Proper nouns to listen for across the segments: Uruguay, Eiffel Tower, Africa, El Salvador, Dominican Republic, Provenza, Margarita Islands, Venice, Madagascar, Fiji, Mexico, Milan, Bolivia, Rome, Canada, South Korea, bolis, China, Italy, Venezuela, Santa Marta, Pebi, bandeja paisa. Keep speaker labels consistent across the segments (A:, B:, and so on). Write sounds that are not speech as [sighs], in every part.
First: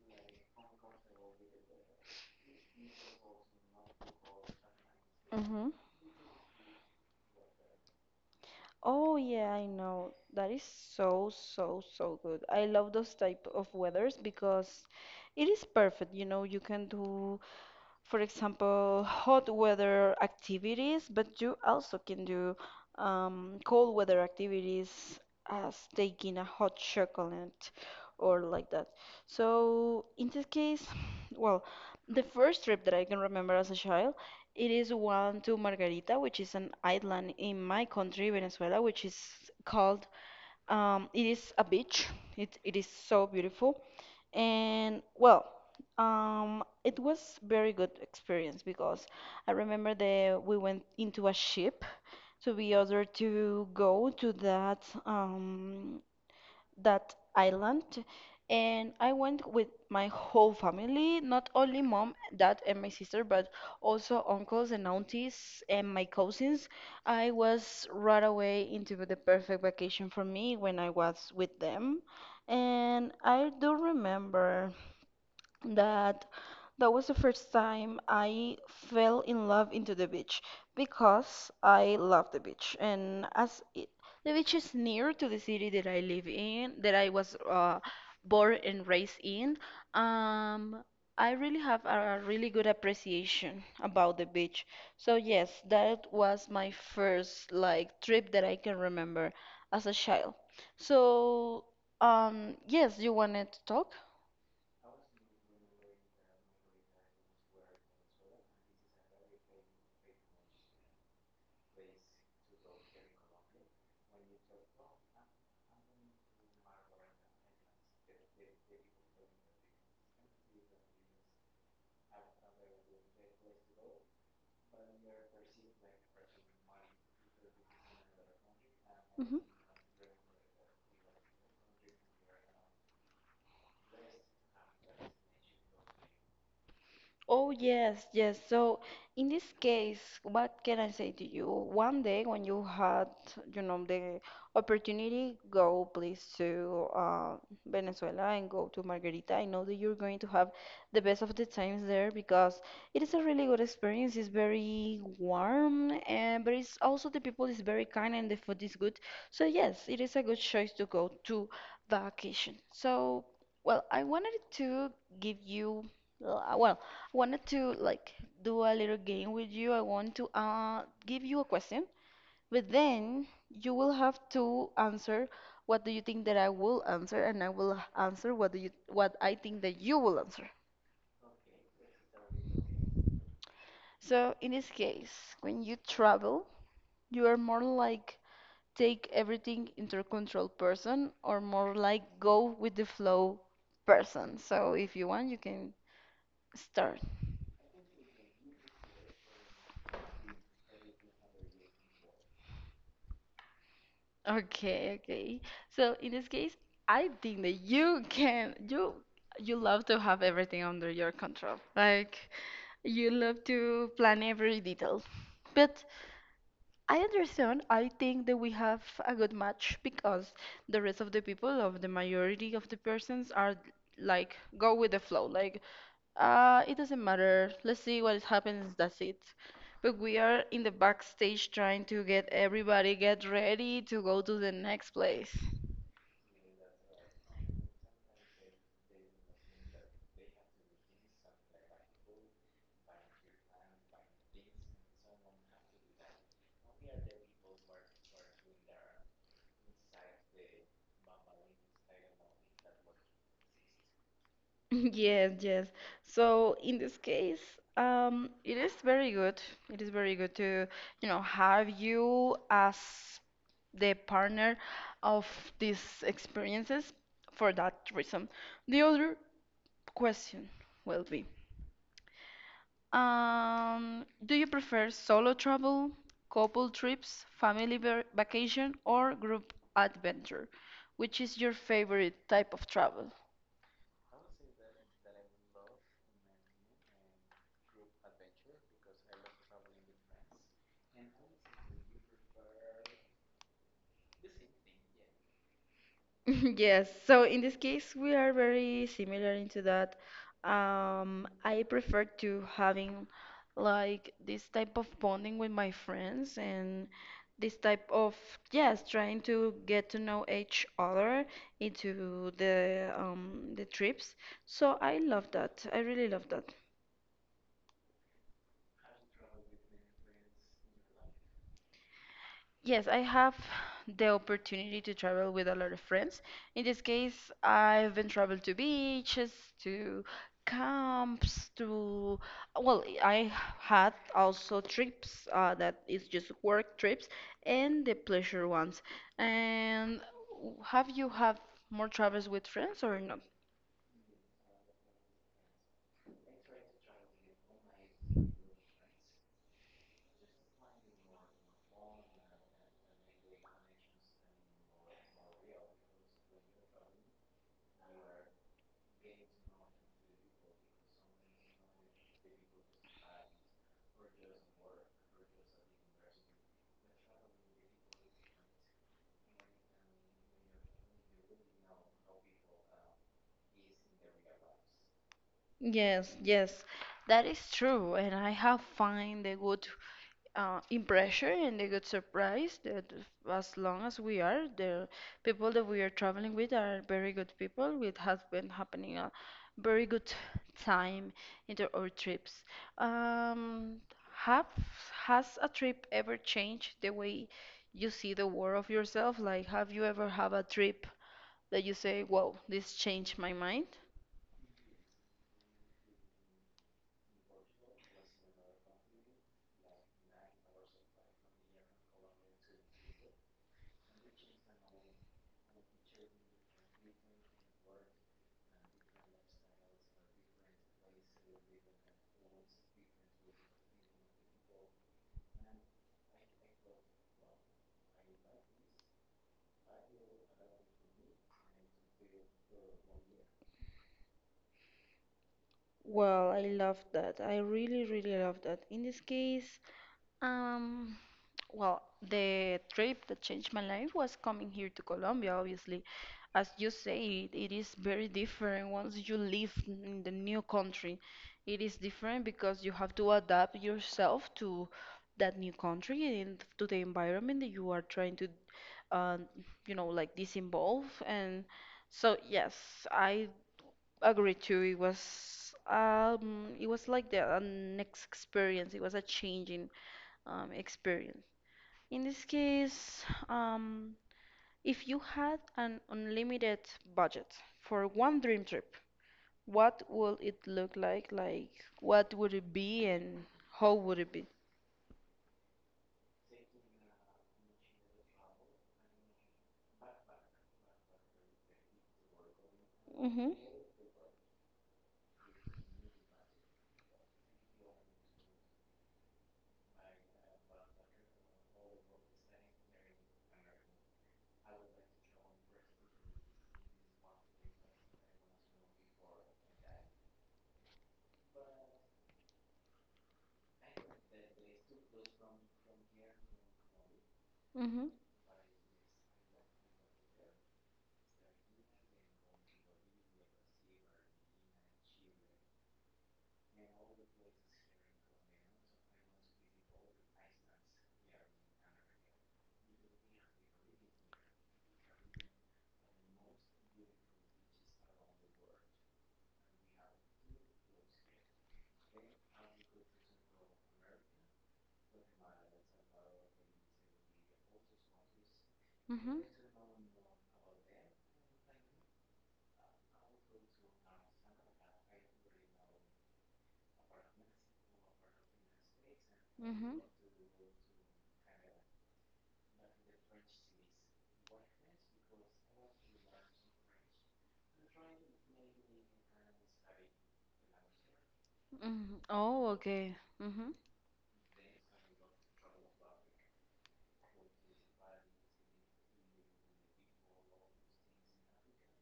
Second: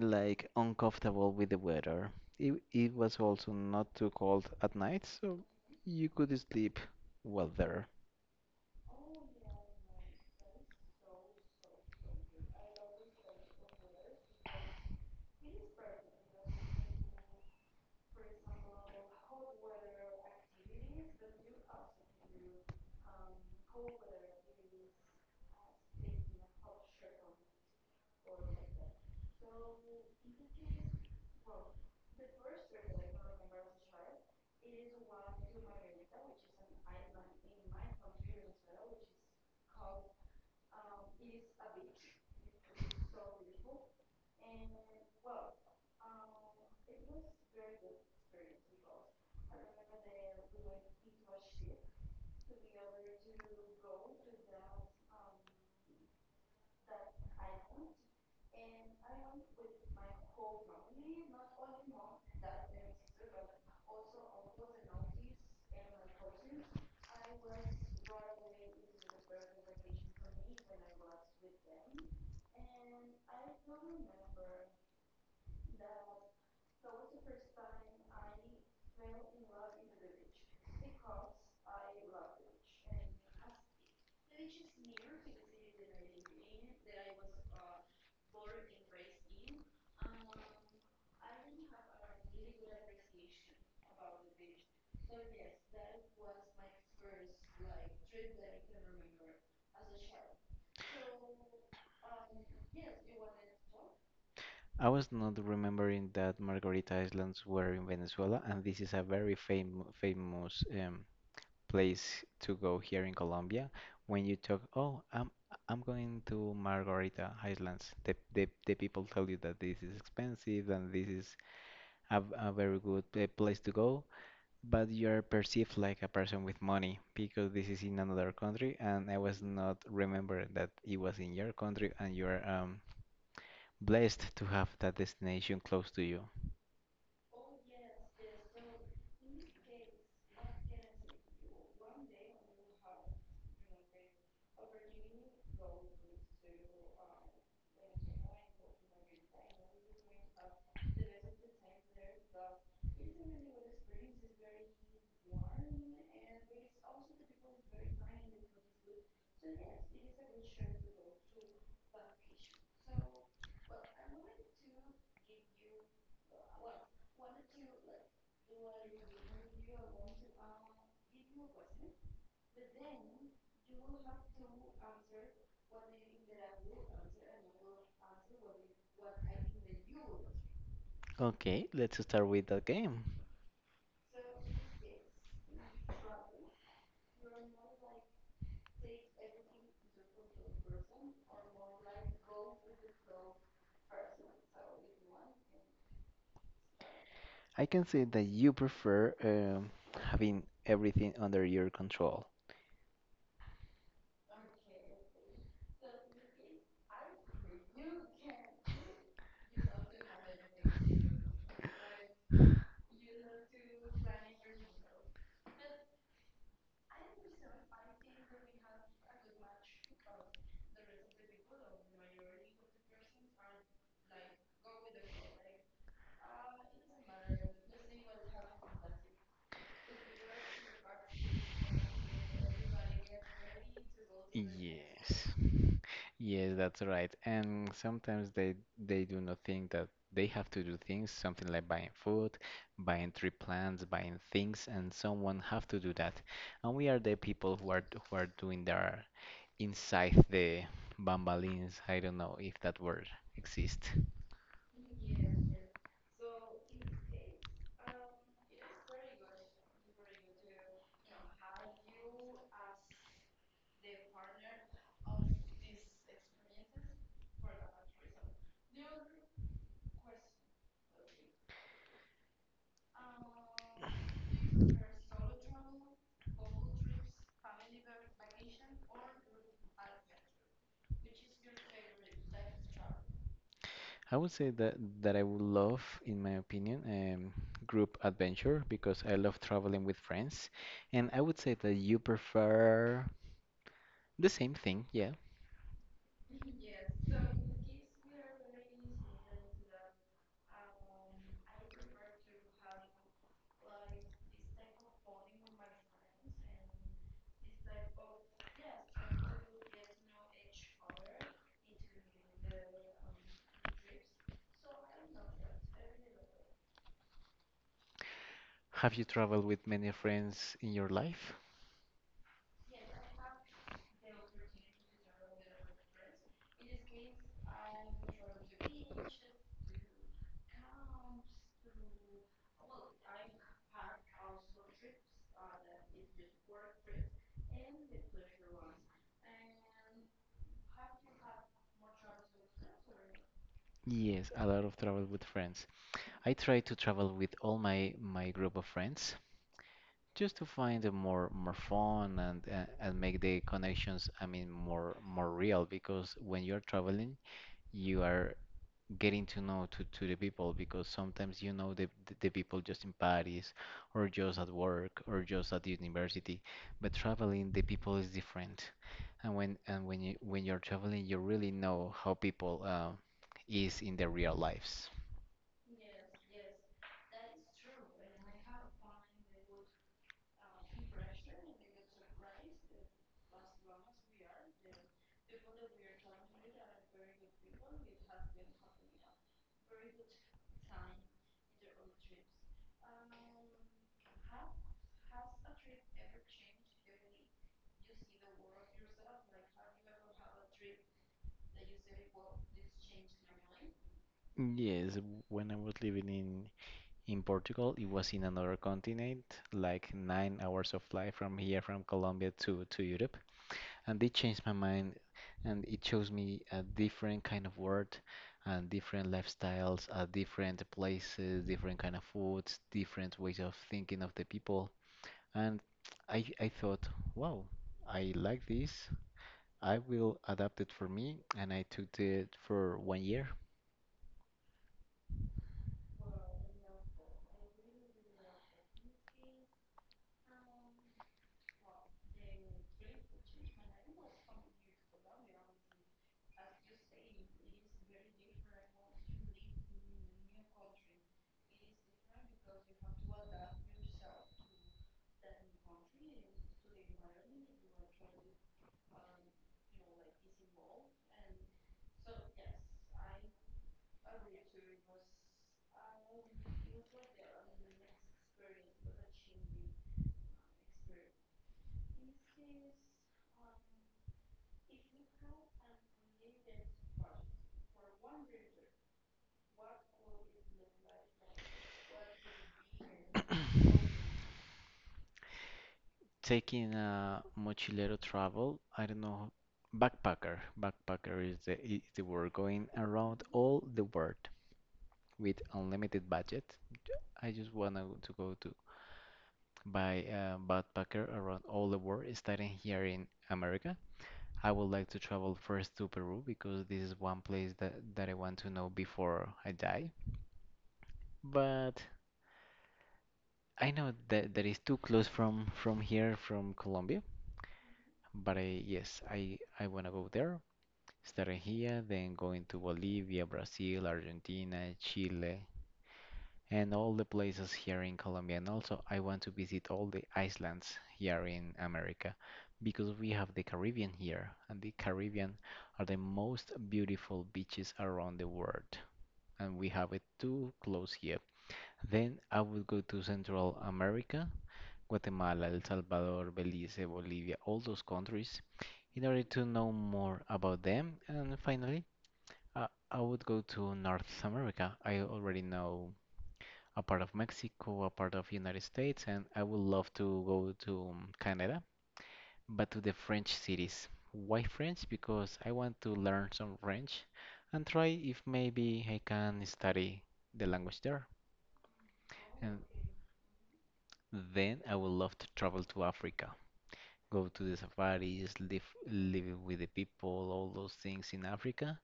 A: like uncomfortable with the weather. It was also not too cold at night, so
B: Mm-hmm.
A: you could sleep well there.
B: Oh yeah, I know. That is so, so, so good. I love those type of weathers because it is perfect. You know, you can do, for example, hot weather activities, but you also can do cold weather activities as taking a hot chocolate or like that. So in this case, [sighs] well, the first trip that I can remember as a child. It is one to Margarita, which is an island in my country, Venezuela, which is called, it is a beach. It is so beautiful. And well, it was very good experience because I remember that we went into a ship to be able to go to that island, and I went with my whole family, not only mom, dad, and my sister, but also uncles and aunties and my cousins. I was right away into the perfect vacation for me when I was with them. And I do remember that that was the first time I fell in love into the beach because I love the beach, and as it, the beach is near to the city that I live in, that I was born and raised in. um I really have a really good appreciation about the beach, so yes, that was my first, like, trip that I can remember as a child. So yes, you wanted to talk?
A: I was not remembering that Margarita Islands were in Venezuela, and this is a very famous place to go here in Colombia. When you talk, oh, I'm going to Margarita Islands, the people tell you that this is expensive and this is a, a very good place to go. But you're perceived like a person with money, because this is in another country and I was not remember that it was in your country, and you're blessed to have that destination close to you.
B: Oh, yes, yes. So, in this case, what can I say to you? One day when you had the opportunity, go please to Venezuela and go to Margarita. I know that you're going to have the best of the times there because it is a really good experience. It's very warm, and but it's also the people is very kind and the food is good. So, yes, it is a good choice to go to vacation. So, well, I wanted to give you, well, wanted to like do a little game with you. I want to give you a question, but then you will have to answer what do you think that I will answer, and I will answer what I think that you will answer.
A: Okay, let's start with that game.
B: So in this case, when you travel, you are more like take everything into control person or more like go with the flow person. So if you want, you can start.
A: I can say that you prefer having everything under your control.
B: Okay, okay. So in this case, I think that you can you you love to have everything under your control. Like you love to plan every detail. But I understand. I think that we have a good match because the rest of the people, of the majority of the persons, are like go with the flow. Like, it doesn't matter. Let's see what happens. That's it. But we are in the backstage trying to get everybody get ready to go to the next
A: Yes.
B: place.
A: Yes, that's right. And sometimes they do not think that they have to do things, something like buying food, buying tree plants, buying things, and someone have to do that. And we are the people who are doing their inside the bambalines. I don't know if that word exists.
B: [laughs] Yes, yes. So in this case, it is very good. It is very good to have you as the partner of these experiences for that reason. The other question will be, do you prefer solo travel, couple trips, family vacation, or group adventure? Which is your favorite type of travel?
A: I would say that I would love, in my opinion, group adventure because I love traveling with friends. And I would say that you prefer. The same thing, yeah.
B: [laughs] Yes, so in this case, we are very similar into that. I prefer to having like this type of bonding with my friends and this type of, yes, trying to get to know each other into the trips. So I love that. I really love that.
A: Have you traveled with many friends in your life?
B: Yes, I have the opportunity to travel with a lot of friends. In this case, I've been traveled to beaches, to camps, to, well, I had also trips that is just work trips and the pleasure ones. And have you have more travels with friends or not?
A: Yes, a lot of travel with friends. I try to travel with all my group of friends just to find a more fun, and make the connections, I mean, more real. Because when you're traveling, you are getting to know to the people, because sometimes you know the people just in Paris or just at work or just at the university, but traveling, the people is different, and when you're traveling, you really know how people is in their real lives.
B: Yes, yes, that is true, and I have find a good in pressure, and they got surprised that as long as we are the people that we are traveling with are very good people, it has been happening a very good time into our trips. Um, have has a trip ever changed the way you see the world of yourself, like have you ever have a trip that you say, wow, this changed my mind?
A: Yes, when I was living in Portugal, it was in another continent, like 9 hours of flight from here from Colombia to Europe, and they changed my mind, and it shows me a different kind of world and different lifestyles, different places, different kind of foods, different ways of thinking of the people. And I thought, wow, I like this. I will adapt it for me, and I took it for one year.
B: Well, I love that. I really, really love that. In this case, um, well, the trip that changed my life was coming here to Colombia, obviously. As you say, it is very different once you live in the new country. It is different because you have to adapt yourself to that new country and to the environment that you are trying to, uh, like, disinvolve. And so, yes, I agreed to. It was like the next experience. It was a changing experience. In this case, um, if you had an unlimited budget for one dream trip, what would it look like? Like, what would it be and how would it be?
A: Taking a mochilero travel, I don't know, backpacker. Backpacker is the word going around
B: Mm-hmm.
A: all the world, with unlimited budget. I just want to go to buy a backpacker around all the world, starting here in America. I would like to travel first to Peru because this is one place that I want to know before I die. But I know that that is too close from here from Colombia.
B: Mm-hmm.
A: But I, yes, I want to go there, starting here, then going to Bolivia, Brazil, Argentina, Chile, and all the places here in Colombia. And also, I want to visit all the islands here in America, because we have the Caribbean here, and the Caribbean are the most beautiful beaches around the world, and we have it too close here. Then I would go to Central America, Guatemala, El Salvador, Belize, Bolivia, all those countries in
B: Mm-hmm.
A: order to know more about them. And finally, I would go to North America. I already know a part of Mexico, a part of United States, and I would
B: Mm-hmm.
A: love to go to Canada, but to the French cities. Why French? Because I want to learn some French and try if maybe I can study the language there.
B: Mm-hmm. Oh,
A: And
B: okay.
A: then I would love to travel to Africa, go to the safaris, live with the people, all those things in Africa.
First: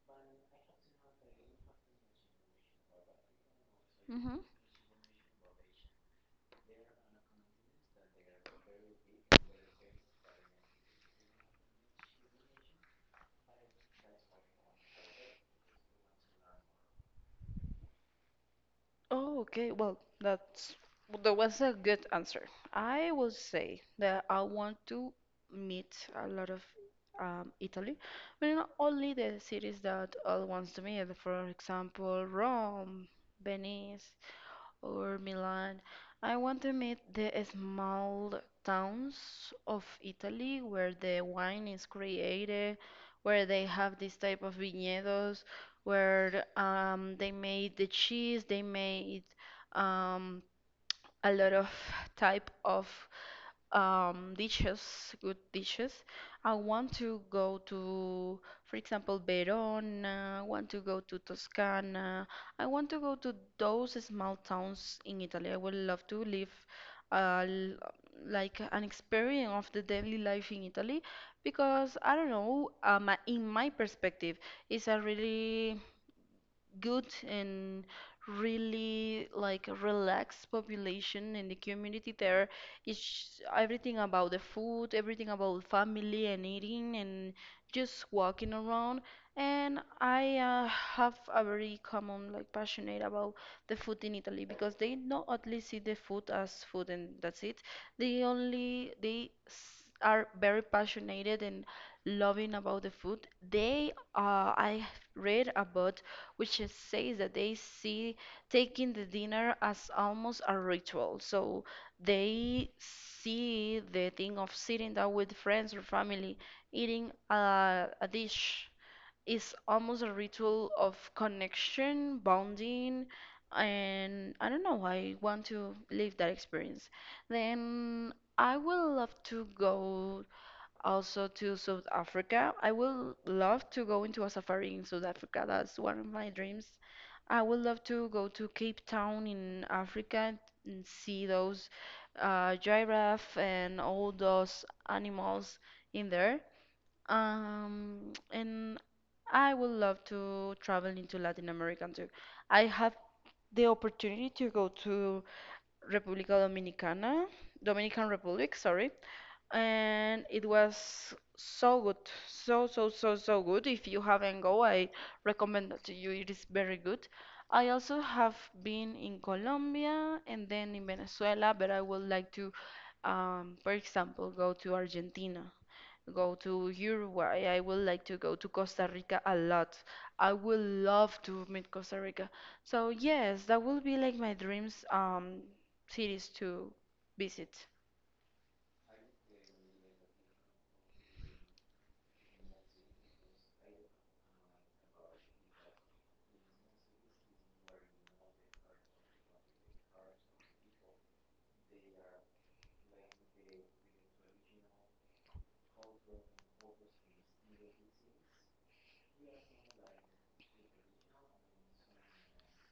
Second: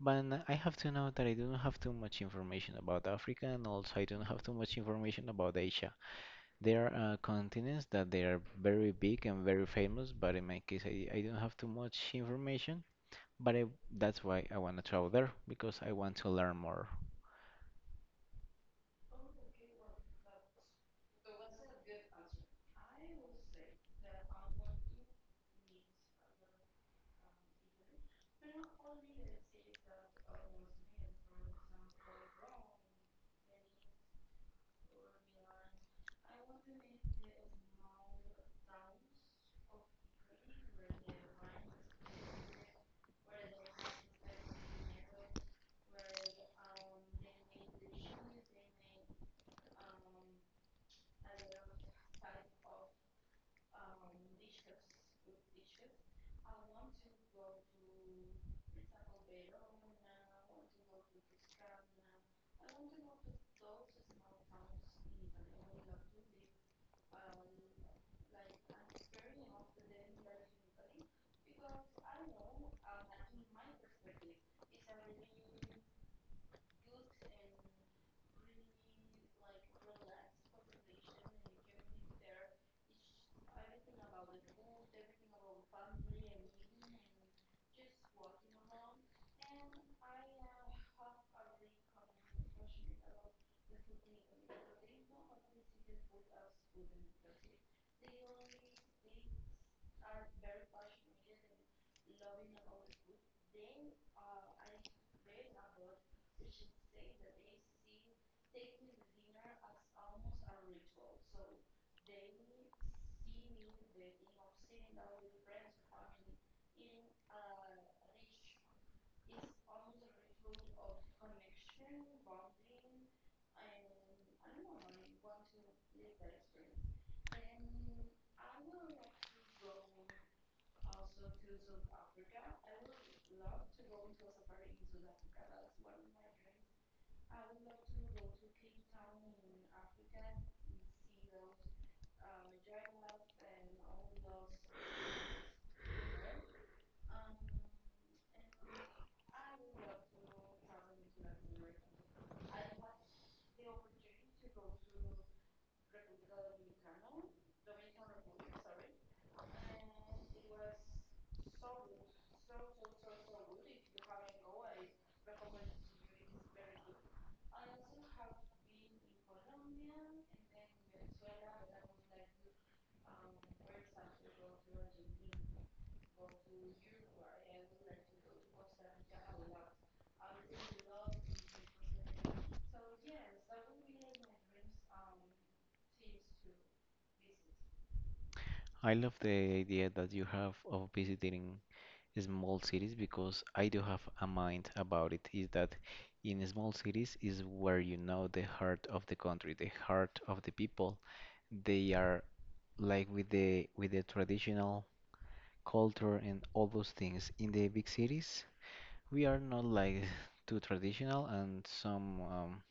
A: But I have to know that I don't have too much information about Africa, and also I don't
B: Mm-hmm.
A: have too much information about Asia. There are continents that they are very big and very famous, but in my case, I don't have too much information. But I, that's why I want to travel there, because I want to learn more.
B: Oh, okay. Well, that was a good answer. I will say that I want to meet a lot of Italy, but not only the cities that I want to meet. For example, Rome, Venice, or Milan. I want to meet the small towns of Italy where the wine is created, where they have this type of viñedos, where they made the cheese, they made um, a lot of type of dishes, good dishes. I want to go to, for example, Verona. I want to go to Toscana. I want to go to those small towns in Italy. I would love to live uh, l- like an experience of the daily life in Italy because I don't know, in my perspective, it's a really good and really like relaxed population in the community there. It's everything about the food, everything about family and eating and just walking around. And I have a very common like passionate about the food in Italy because they not only see the food as food and that's it. They are very passionate and loving about the food. They I read about says that they see taking the dinner as almost a ritual. So they see the thing of sitting down with friends or family eating a dish is almost a ritual of connection, bonding, and I don't know, I want to live that experience. Then I will love to go also to South Africa. I will love to go into a safari in South Africa. That's one of my dreams. I would love to go to Cape Town in Africa and see those giraffe and all those animals in there. And I would love to travel into Latin America too. I have the opportunity to go to República Dominicana, Dominican Republic, sorry, and it was so good, so so so so good. If you haven't go, I recommend that to you. It is very good. I also have been in Colombia and then in Venezuela, but I would like to, for example, go to Argentina. Go to Uruguay. I would like to go to Costa Rica a lot. I would love to meet Costa Rica. So yes, that will be like my dreams cities to visit.
A: I love the idea that you have of visiting small cities, because I do have a mind about it. Is that in small cities is where you know the heart of the country, the heart of the people. They are like with the traditional culture and all those things. In the big cities, we are not like [laughs] too traditional, and some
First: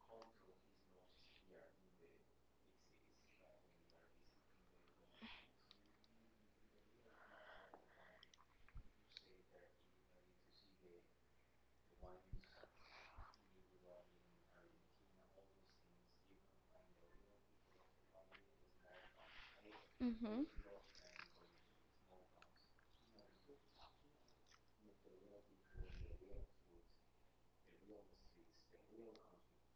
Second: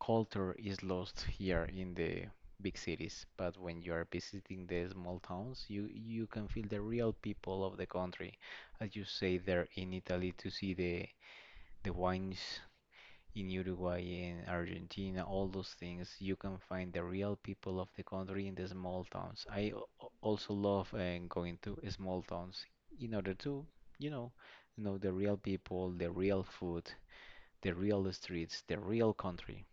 A: culture is lost here in the big cities. But when you are visiting the small towns, you can feel the real people of the country, as you say there in Italy, to see the wines in Uruguay and Argentina, all those things. You can find the real people of the country in the small towns. I al- al-
B: Mm-hmm.
A: also love going to small towns in order to, you know know the real people, the real food, the real streets, the real country.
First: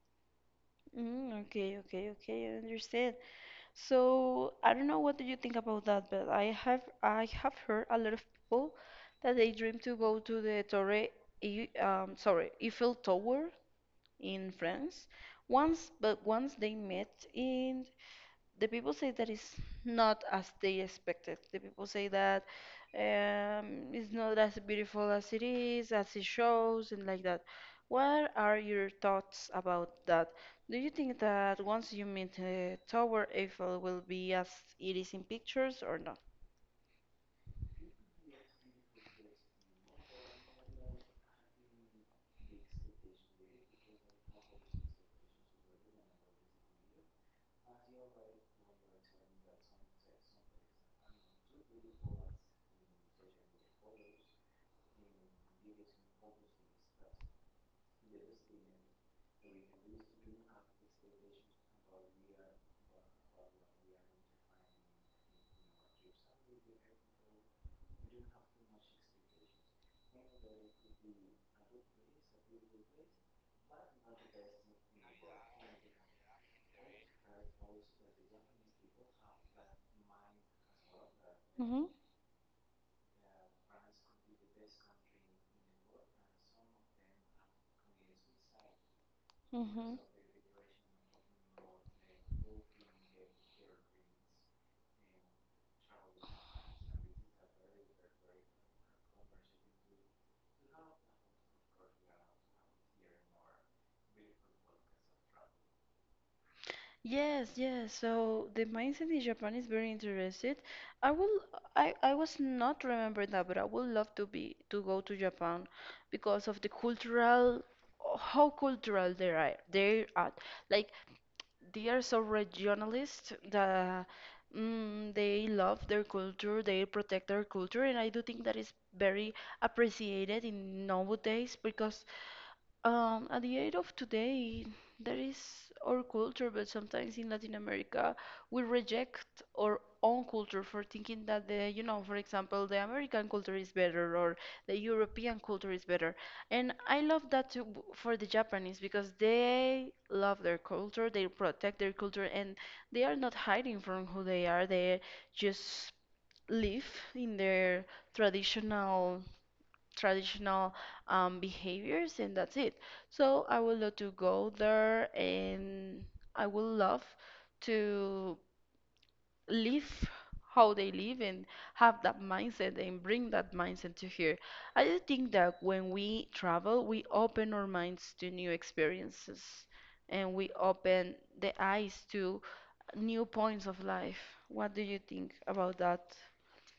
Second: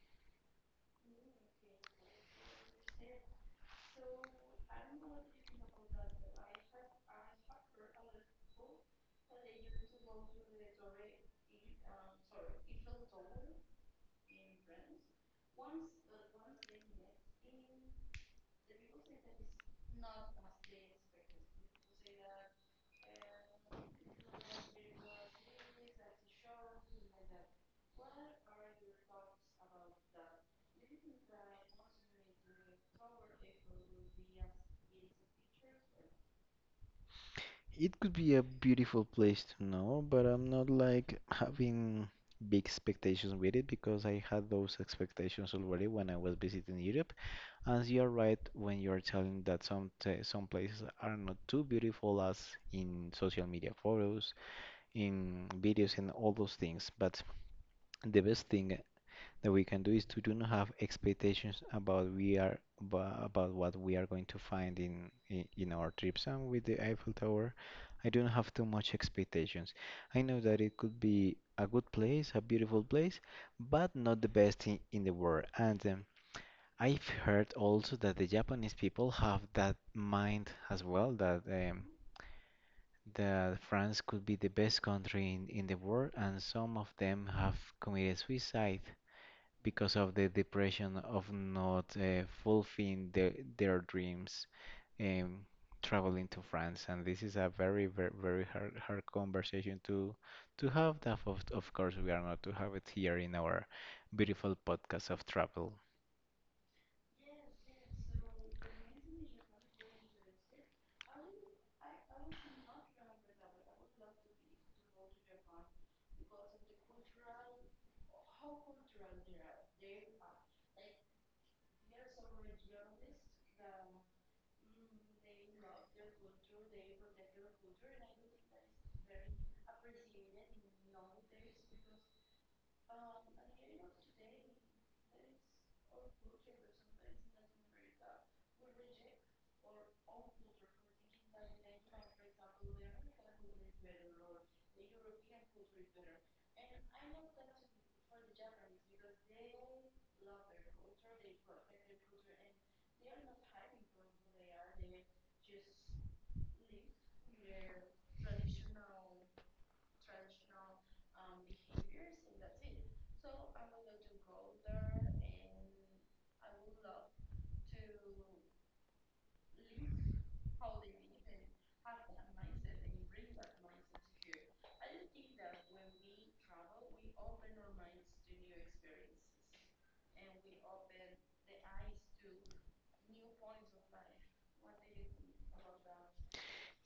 B: Mm, okay, okay, okay, I understand. So I don't know what do you think about that, but I have heard a lot of people that they dream to go to the Torre, sorry, Eiffel Tower in France. Once, but once they met in, the people say that it's not as they expected. The people say that it's not as beautiful as it is, as it shows, and like that. What are your thoughts about that? Do you think that once you meet Tower Eiffel will be as it is in pictures or not?
A: It could be a beautiful place to know, but I'm not like having big expectations with it, because I had those expectations already when I was visiting Europe. And you're right when you're telling that some places are not too beautiful as in social media photos, in videos, and all those things. But the best thing that we can do is to do not have expectations about we are, about what we are going to find in our trips, and with the Eiffel Tower I don't have too much expectations. I know that it could be a good place, a beautiful place, but not the best in the world. And I've heard also that the Japanese people have that mind as well, that that France could be the best country in the world, and some of them have committed suicide because
B: Mm-hmm.
A: of the depression of not fulfilling their dreams um, traveling to France. And this is a very, very, very hard, hard conversation to have. That of course, we are not to have it here in our beautiful podcast of travel.
B: Yes, yes. So the mindset in Japan is very interested. I will I was not remember that, but I would love to be to go to Japan because of the cultural, how cultural they are. Like they are so regionalist that they love their culture, they protect their culture, and I do think that is very appreciated in nowadays because at the age of today, there is our culture, but sometimes in Latin America, we reject our own culture for thinking that for example, the American culture is better or the European culture is better. And I love that too for the Japanese because they love their culture, they protect their culture, and they are not hiding from who they are. They just live in their traditional traditional behaviors, and that's it. So I would love to go there, and I would love to live how they live and have that mindset and bring that mindset to here. I do think that when we travel, we open our minds to new experiences and we open the eyes to new points of life. What do you think about that?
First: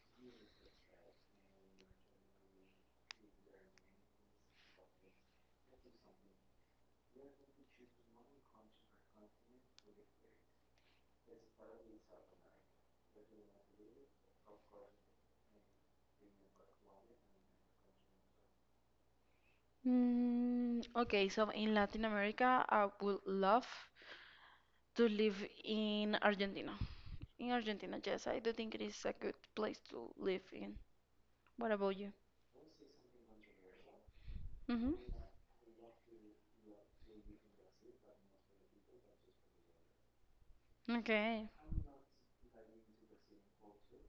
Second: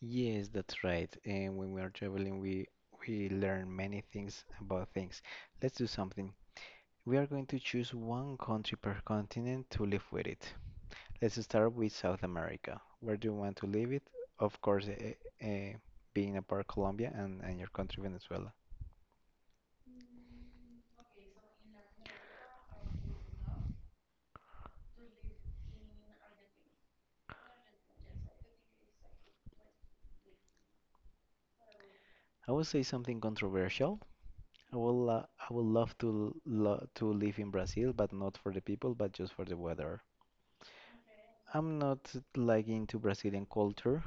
A: Yes, that's right. And when we are traveling, we learn many things about things. Let's do something. We are going to choose one country per continent to live with it. Let's start with South America. Where do you want to live it? Of course, eh, eh, being apart Colombia and your country Venezuela.
B: Okay, so in Latin America, I would love to live in Argentina. In Argentina, yes, I do think it is a good place to live in. What about you?
A: I would say something controversial.
B: Mm-hmm.
A: I would love to lo to live in Brazil, but not for the people, but just for the weather.
B: Okay.
A: I'm not like into Brazilian culture,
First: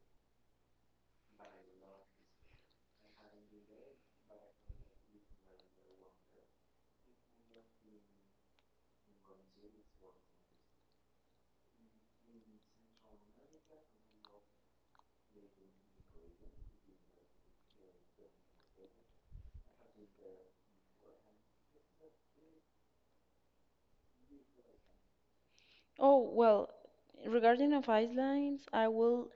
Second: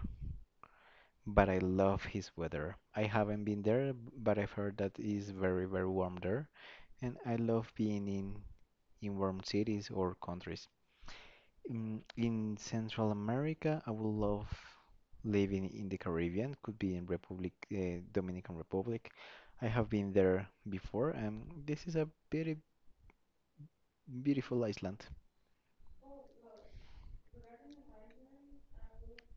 A: but I love his weather. I haven't been there, but I've heard that it's very, very warm there, and I love being in warm cities or countries. In Central America, I would love living in the Caribbean, could be in Dominican Republic. I have been there before, and this is a very beautiful island.
B: Oh, well, regarding of islands, I will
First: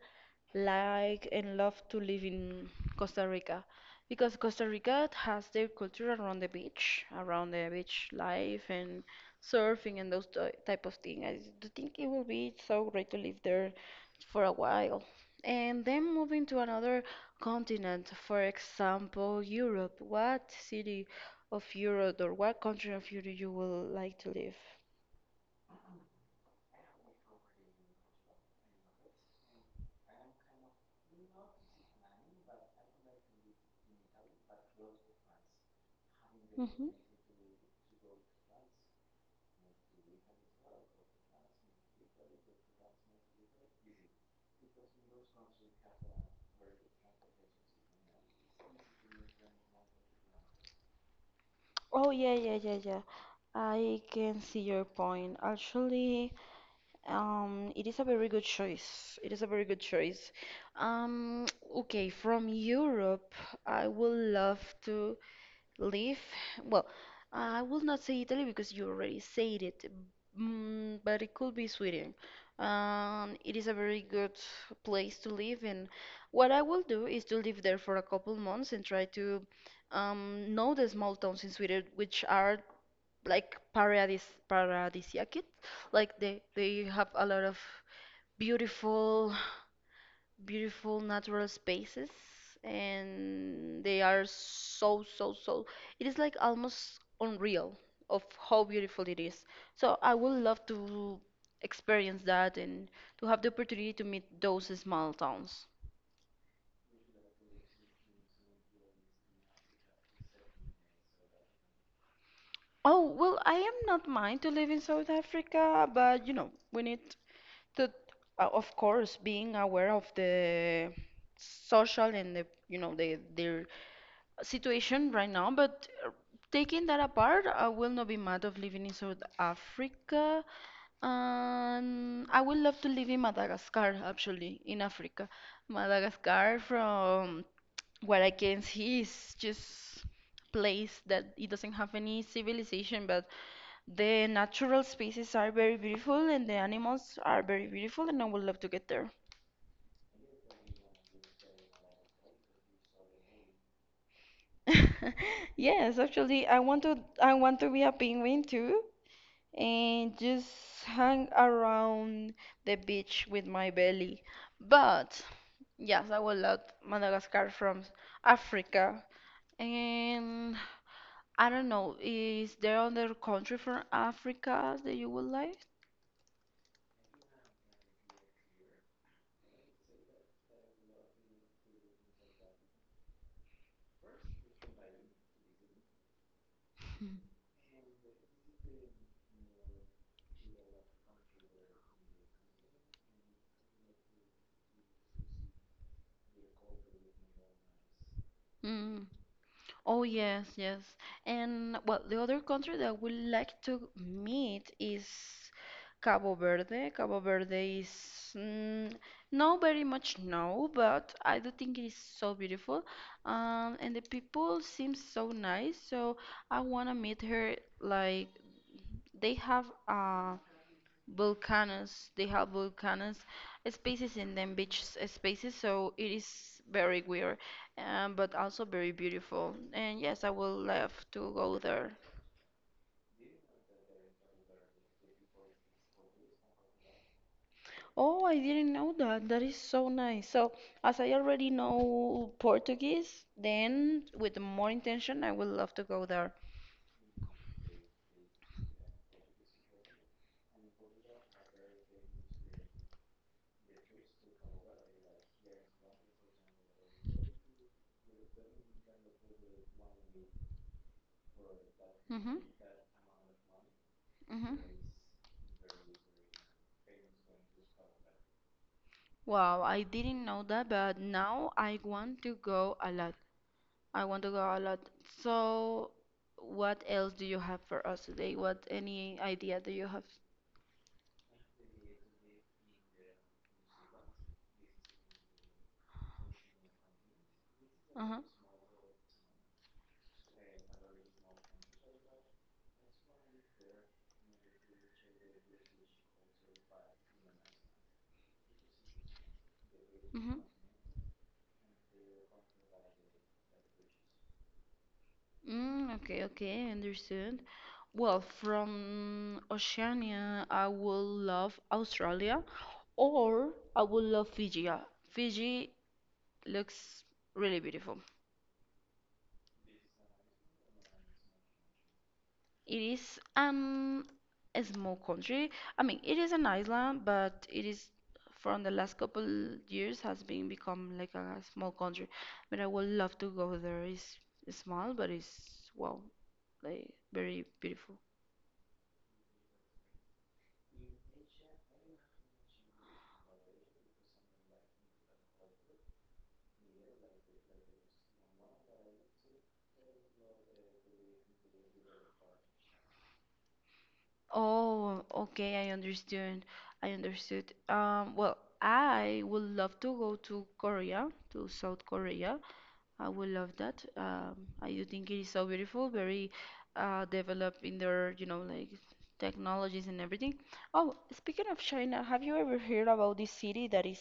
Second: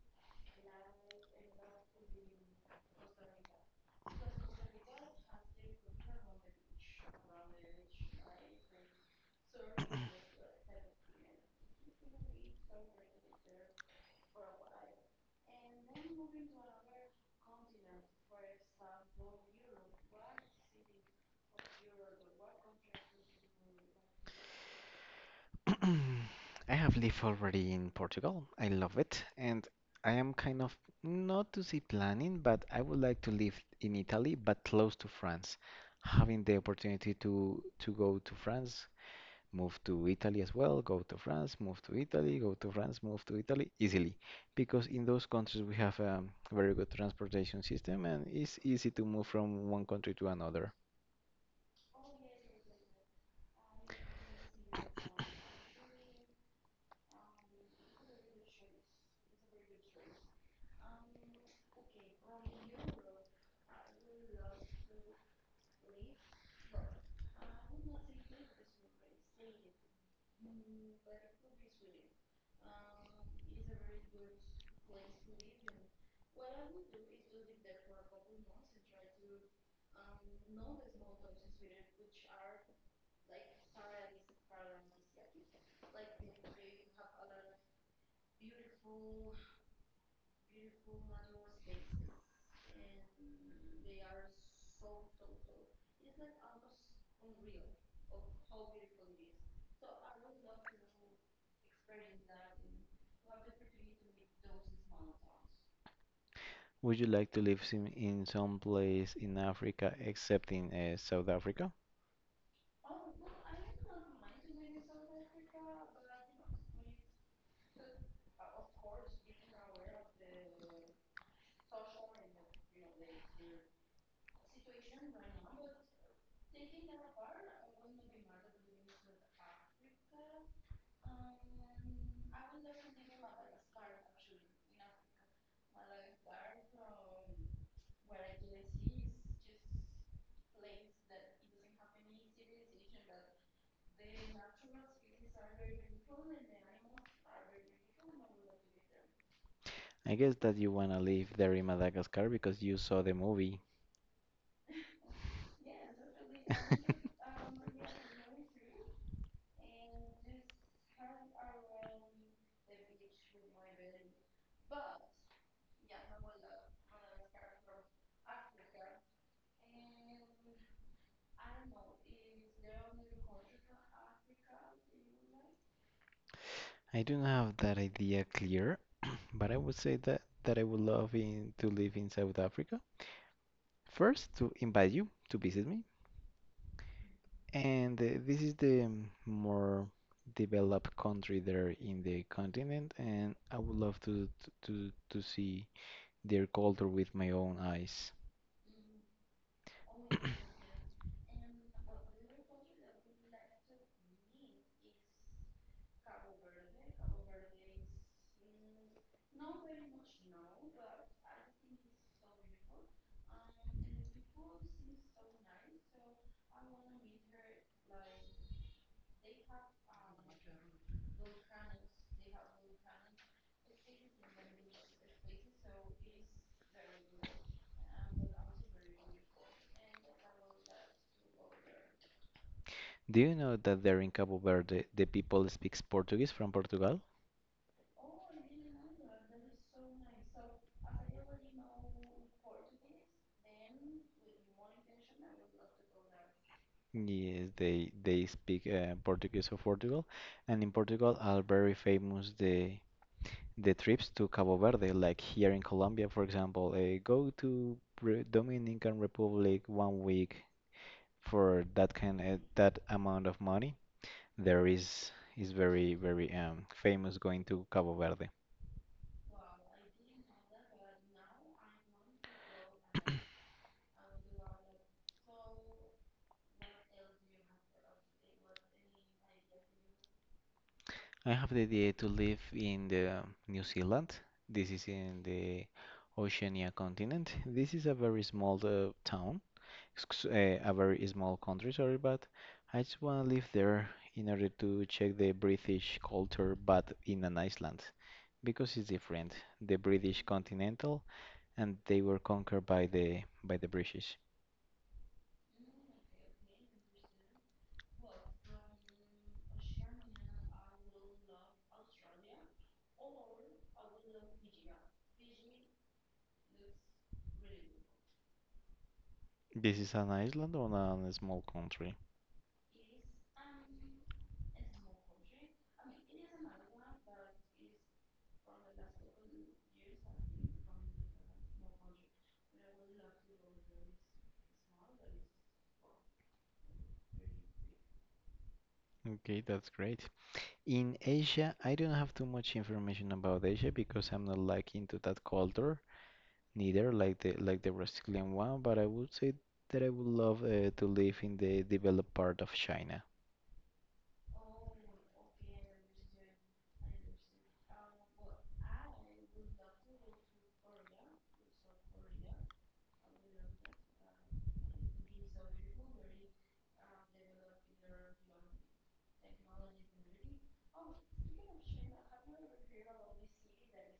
B: like and love to live in Costa Rica because Costa Rica has their culture around the beach life and surfing and those type of thing. Do think it will be so great to live there for a while. And then moving to another continent, for example, Europe. What city of Europe or what country of Europe you will like to live?
A: [clears throat] I have lived already in Portugal. I love it, and I am kind of not to say planning, but I would like to live in Italy, but close to France. Having the opportunity to go to France, move to Italy as well, go to France, move to Italy, go to France, move to Italy easily. Because in those countries we have a very good transportation system, and it's easy to move from one country to another.
B: Oh yeah, yeah, yeah, yeah. I can see your point. Actually, it is a very good choice. It is a very good choice. Um, okay, from Europe, I would love to live. Well, I will not say Italy because you already said it, but it could be Sweden. It is a very good place to live, and what I will do is to live there for a couple months and try to, know the small towns in Sweden, which are like paradisiac, like they have a lot of beautiful beautiful natural spaces and they are so it is like almost unreal of how beautiful it is, so I would love to experience that and to have the opportunity to meet those small towns.
A: Would you like to live in some place in Africa except in South Africa?
B: Oh, well, I am not mind to live in South Africa, but you know, we need to, of course, being aware of the social and the, you know, the their situation right now. But taking that apart, I will not be mad of living in South Africa. I would love to live in Madagascar, actually, in Africa. Madagascar from what I can see is just place that it doesn't have any civilization, but the natural spaces are very beautiful and the animals are very beautiful, and I would love to get there.
A: I guess that you want to live there in Madagascar because you saw the movie.
B: [laughs] Yes, actually,
A: [laughs]
B: I want to be a penguin too and just hang around the beach with my belly. But yes, I would love Madagascar from Africa. And I don't know. Is there other country from Africa that you would like?
A: I don't have that idea clear, [clears throat] but I would say that I would love to live in South Africa. First, to invite you to visit me, and this is the more developed country there in the continent, and I would love to see their culture with my own eyes.
B: Mm. Oh yes, yes. And well, the other country that I would like to meet is Cabo Verde. Cabo Verde is, mm, not very much known, but I do think it is so beautiful. And the people seem so nice, so I wanna meet her. Like they have volcanoes. They have volcanoes spaces in them beach spaces, so it is very weird, but also very beautiful, and yes, I will love to go there.
A: Do you know that there in Cabo Verde the people speaks Portuguese from Portugal?
B: Oh, I didn't know that. That is so nice. So, as I already know Portuguese, then with more intention, I would love to go there.
A: Yes, they speak Portuguese of Portugal, and in Portugal are very famous the trips to Cabo Verde, like here in Colombia, for example, go to Dominican Republic one week for
B: Mm-hmm,
A: that amount of money.
B: mm-hmm.
A: There is very very famous going to Cabo Verde.
B: Wow, I didn't know that, but now I want to go a lot. I want to go a lot. So, what else do you have for us today? What any idea do you have?
A: I have the idea to live in the New Zealand. This is in the Oceania continent. This is
B: Uh-huh.
A: a very small country, sorry, but I just want to live there in order to check the British culture, but in an Iceland, because it's different. The British continental, and they were conquered by the British.
B: Mm-hmm. Okay, okay, understood. Well, from Oceania, I will love Australia or I will love Fiji. Fiji looks really beautiful.
A: This is an island on a small country.
B: It is a small country. I mean, it is an island, but it is from the last couple years has been become like a small country. But I would love to go there. It's small, but it's well, like very beautiful.
A: Okay, that's great. In Asia, I don't have too much information about Asia because I'm not like into that culture, neither like the Brazilian one, but I would say that I would love to live in the developed part of China.
B: Oh, okay, I understand. I understood. Well, I would love to go to Korea, to South Korea. I would love that. I do think it is so beautiful, very developed in their, you know, like technologies and everything. Oh, speaking of China, have you ever heard about this city that is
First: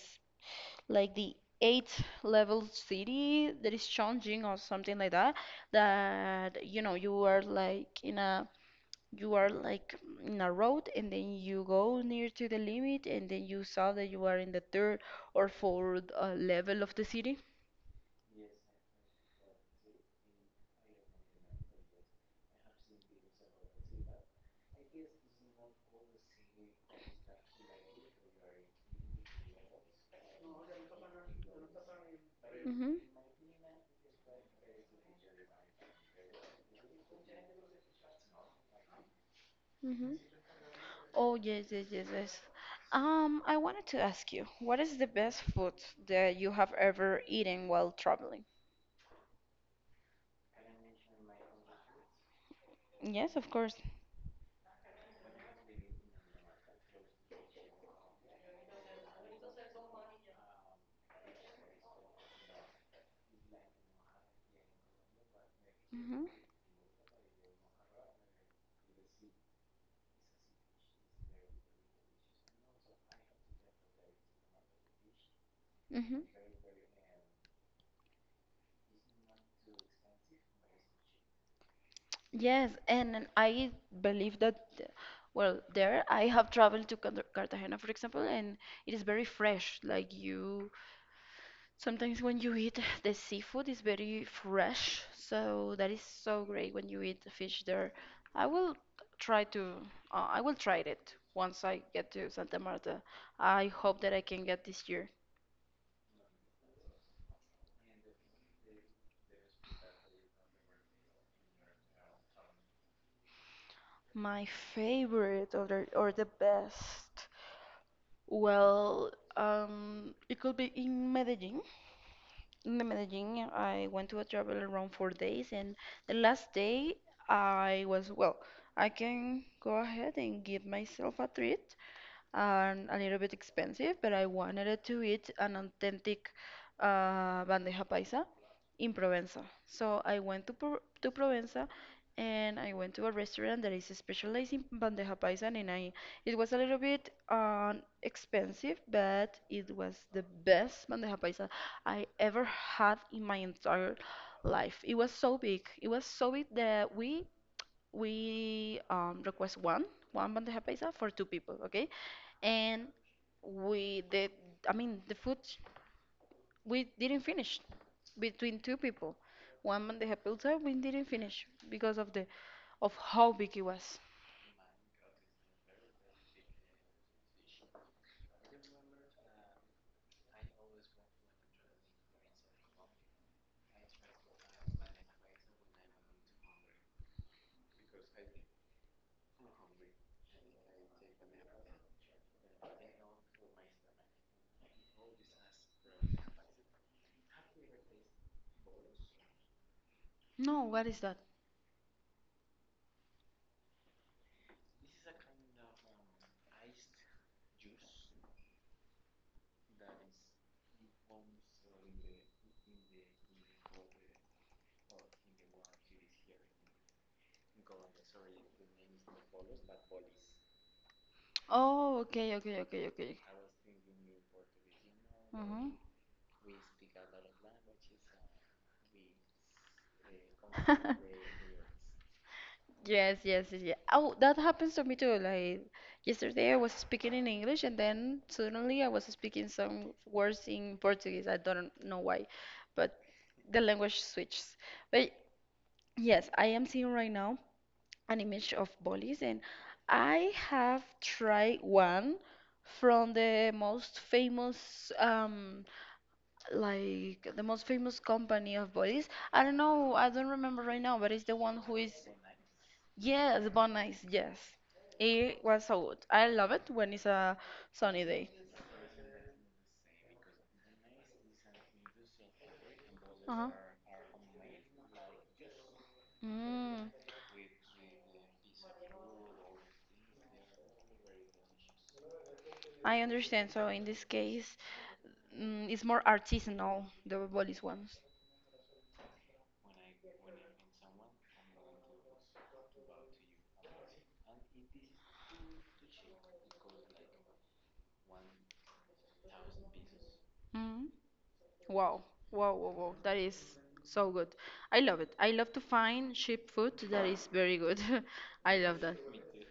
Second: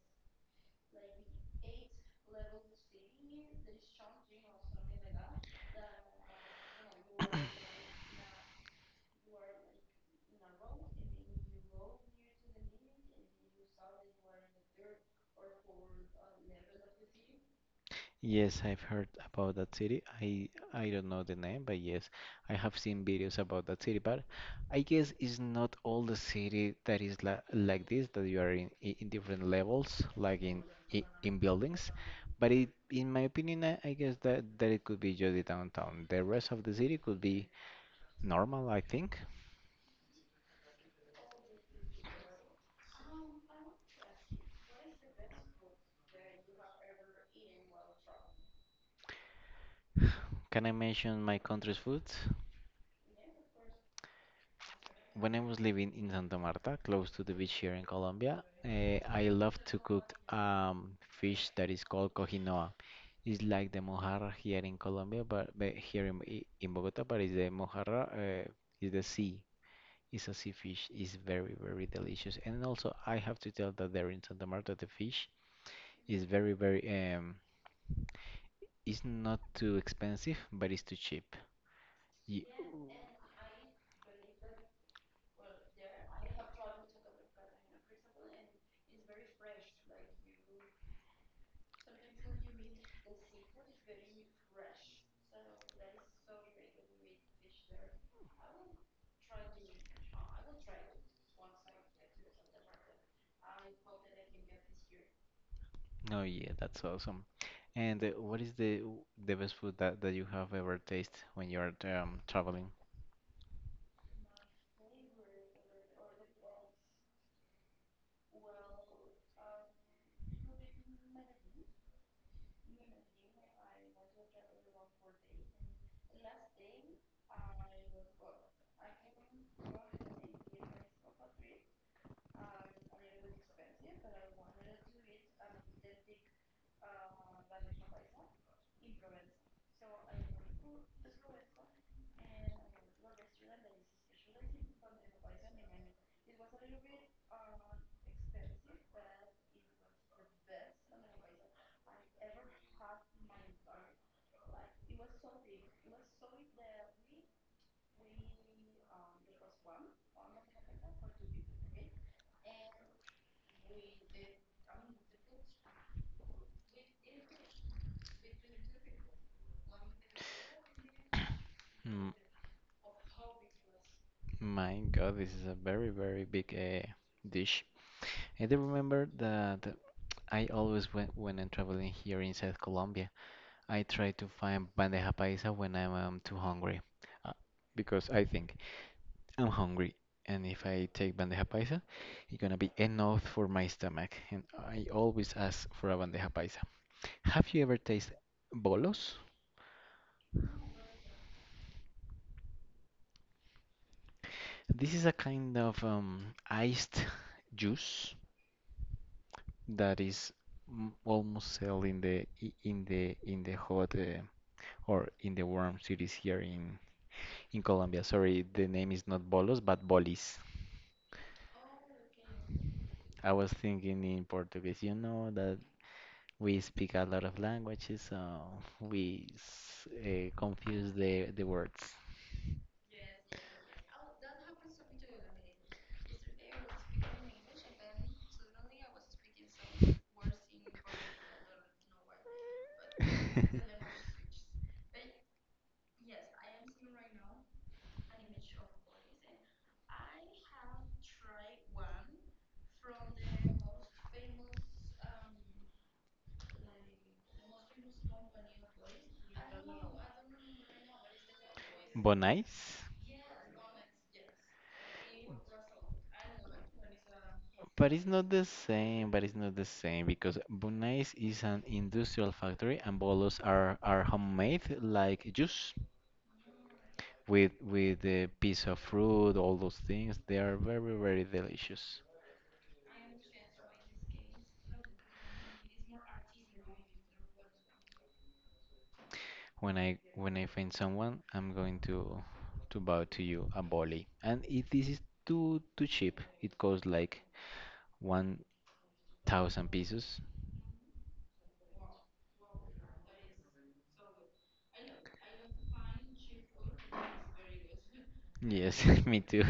B: like the eighth level city that is Chongqing or something like that? That, you know, you are like in a road and then you go near to the limit and then you saw that you are in the third or fourth level of the city.
A: Yes, I've heard about that city. I don't know the name, but yes, I have seen videos about that city. But I guess it's not all the city that is la like this, that you are in in different levels, like in in buildings. But it,
B: Mm-hmm.
A: in my opinion, I guess that it could be just the downtown. The rest of the city could be normal, I think.
B: Mm-hmm. Oh, yes, yes, yes, yes. I wanted to ask you, what is the best food that you have ever eaten while traveling?
A: Can I mention my country's food?
B: Yes, of course.
A: When I was living in Santa Marta, close to the beach here in Colombia, I love to cook fish that is called cojinoa. It's like the mojarra here in Colombia, but here in,
B: Mm-hmm.
A: i- in Bogota, but it's the mojarra, is the sea. It's a sea fish. It's very, very delicious. And also, I have to tell that there in Santa Marta, the fish is
B: Mm-hmm.
A: very, very, um, it's not too expensive, but it's too cheap. You,
B: Yes, and then I believe that, well, there I have traveled to Cartagena, for example, and it is very fresh. Like you, sometimes when you eat the seafood is very fresh, so that is so great when you eat the fish there. I will try to, I will try it once I get to Santa Marta. I hope that I can get this year.
A: Oh yeah, that's awesome. And what is the best food that you have ever tasted when you're traveling?
B: My favorite or the best. Well, it could be in Medellin. In the Medellin, I went to a travel around 4 days, and the last day I was, well, I can go ahead and give myself a treat, and a little bit expensive, but I wanted it to eat an authentic bandeja paisa in Provenza. So I went to Provenza and I went to a restaurant that is specialized in bandeja paisa, and I it was a little bit expensive, but it was the best bandeja paisa I ever had in my entire life. It was so big. It was so big that we request one bandeja paisa for two people, okay? And we the I mean the we didn't finish between two people. One man the pizza we didn't finish because
A: Mm,
B: of the of how big it was.
A: my God, this is a very very big dish. I do remember that I always when I'm traveling here in South Colombia, I try to find bandeja paisa when I'm too hungry, uh, because I think I'm hungry, and if I take bandeja paisa, it's gonna be enough for my stomach, and I always ask for a bandeja paisa. Have you ever tasted bolos?
B: No, what is that?
A: This is a kind of iced juice that is almost sold in the hot, or in the warm cities here in Colombia. Sorry, the name is not bolos, but bolis.
B: Oh, okay.
A: I was thinking in Portuguese. You know that
B: Mhm.
A: we speak a lot of languages, so confuse
B: [laughs]
A: the words.
B: Yes, yes, yes, yeah. Oh, that happens to me too. Like yesterday, I was speaking in English, and then suddenly I was speaking some words in Portuguese. I don't know why, but the
A: [laughs]
B: language switches. But yes, I am seeing right now an image of Bolis, and I have tried one from the most famous, like the most famous company of bodies. I don't know, I don't remember right now, but it's the one who is,
A: Bonais?
B: yes, Bon Ice, yes. It was so good. I love it when it's a
A: But
B: sunny
A: it's
B: day.
A: not the same, but it's not the same, because Bonais is an industrial factory and bolos
B: Uh-huh.
A: are homemade like juice
B: Mm,
A: with a piece of fruit, all those things. They are very, very delicious.
B: I understand. So in this case, it's more artisanal, the bodies ones.
A: When I find someone, I'm going to bow to you a volley. And if this is too cheap, it costs like 1,000 pesos.
B: Mm. Wow, wow. That is so good. I love it. I love to find cheap food that is very good. [laughs] I love
A: Yes,
B: that.
A: [laughs] me too.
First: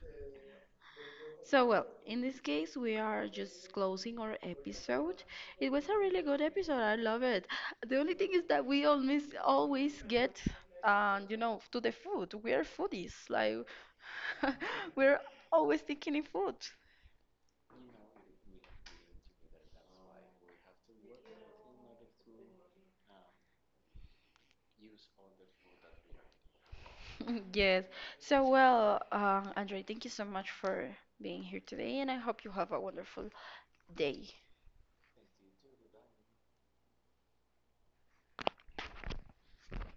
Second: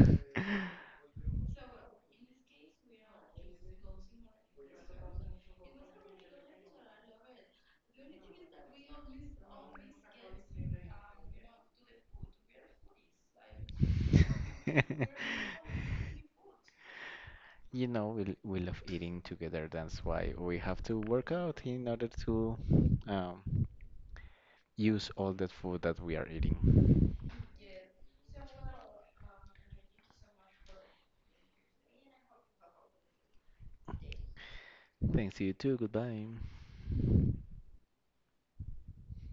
B: So, well, in this case, we are just closing our episode. It was a really good episode. I love it. The only thing is that we always get, you know, to the food. We are foodies. Like, [laughs] we're
A: [laughs]
B: always thinking in food.
A: We love eating together. That's why we have to work out in order to um, use all that food that we are eating.
B: [laughs] Yes. So, well, Andre, thank you so much for being here today, and I hope you have a wonderful day.
A: Thanks to you too. Goodbye.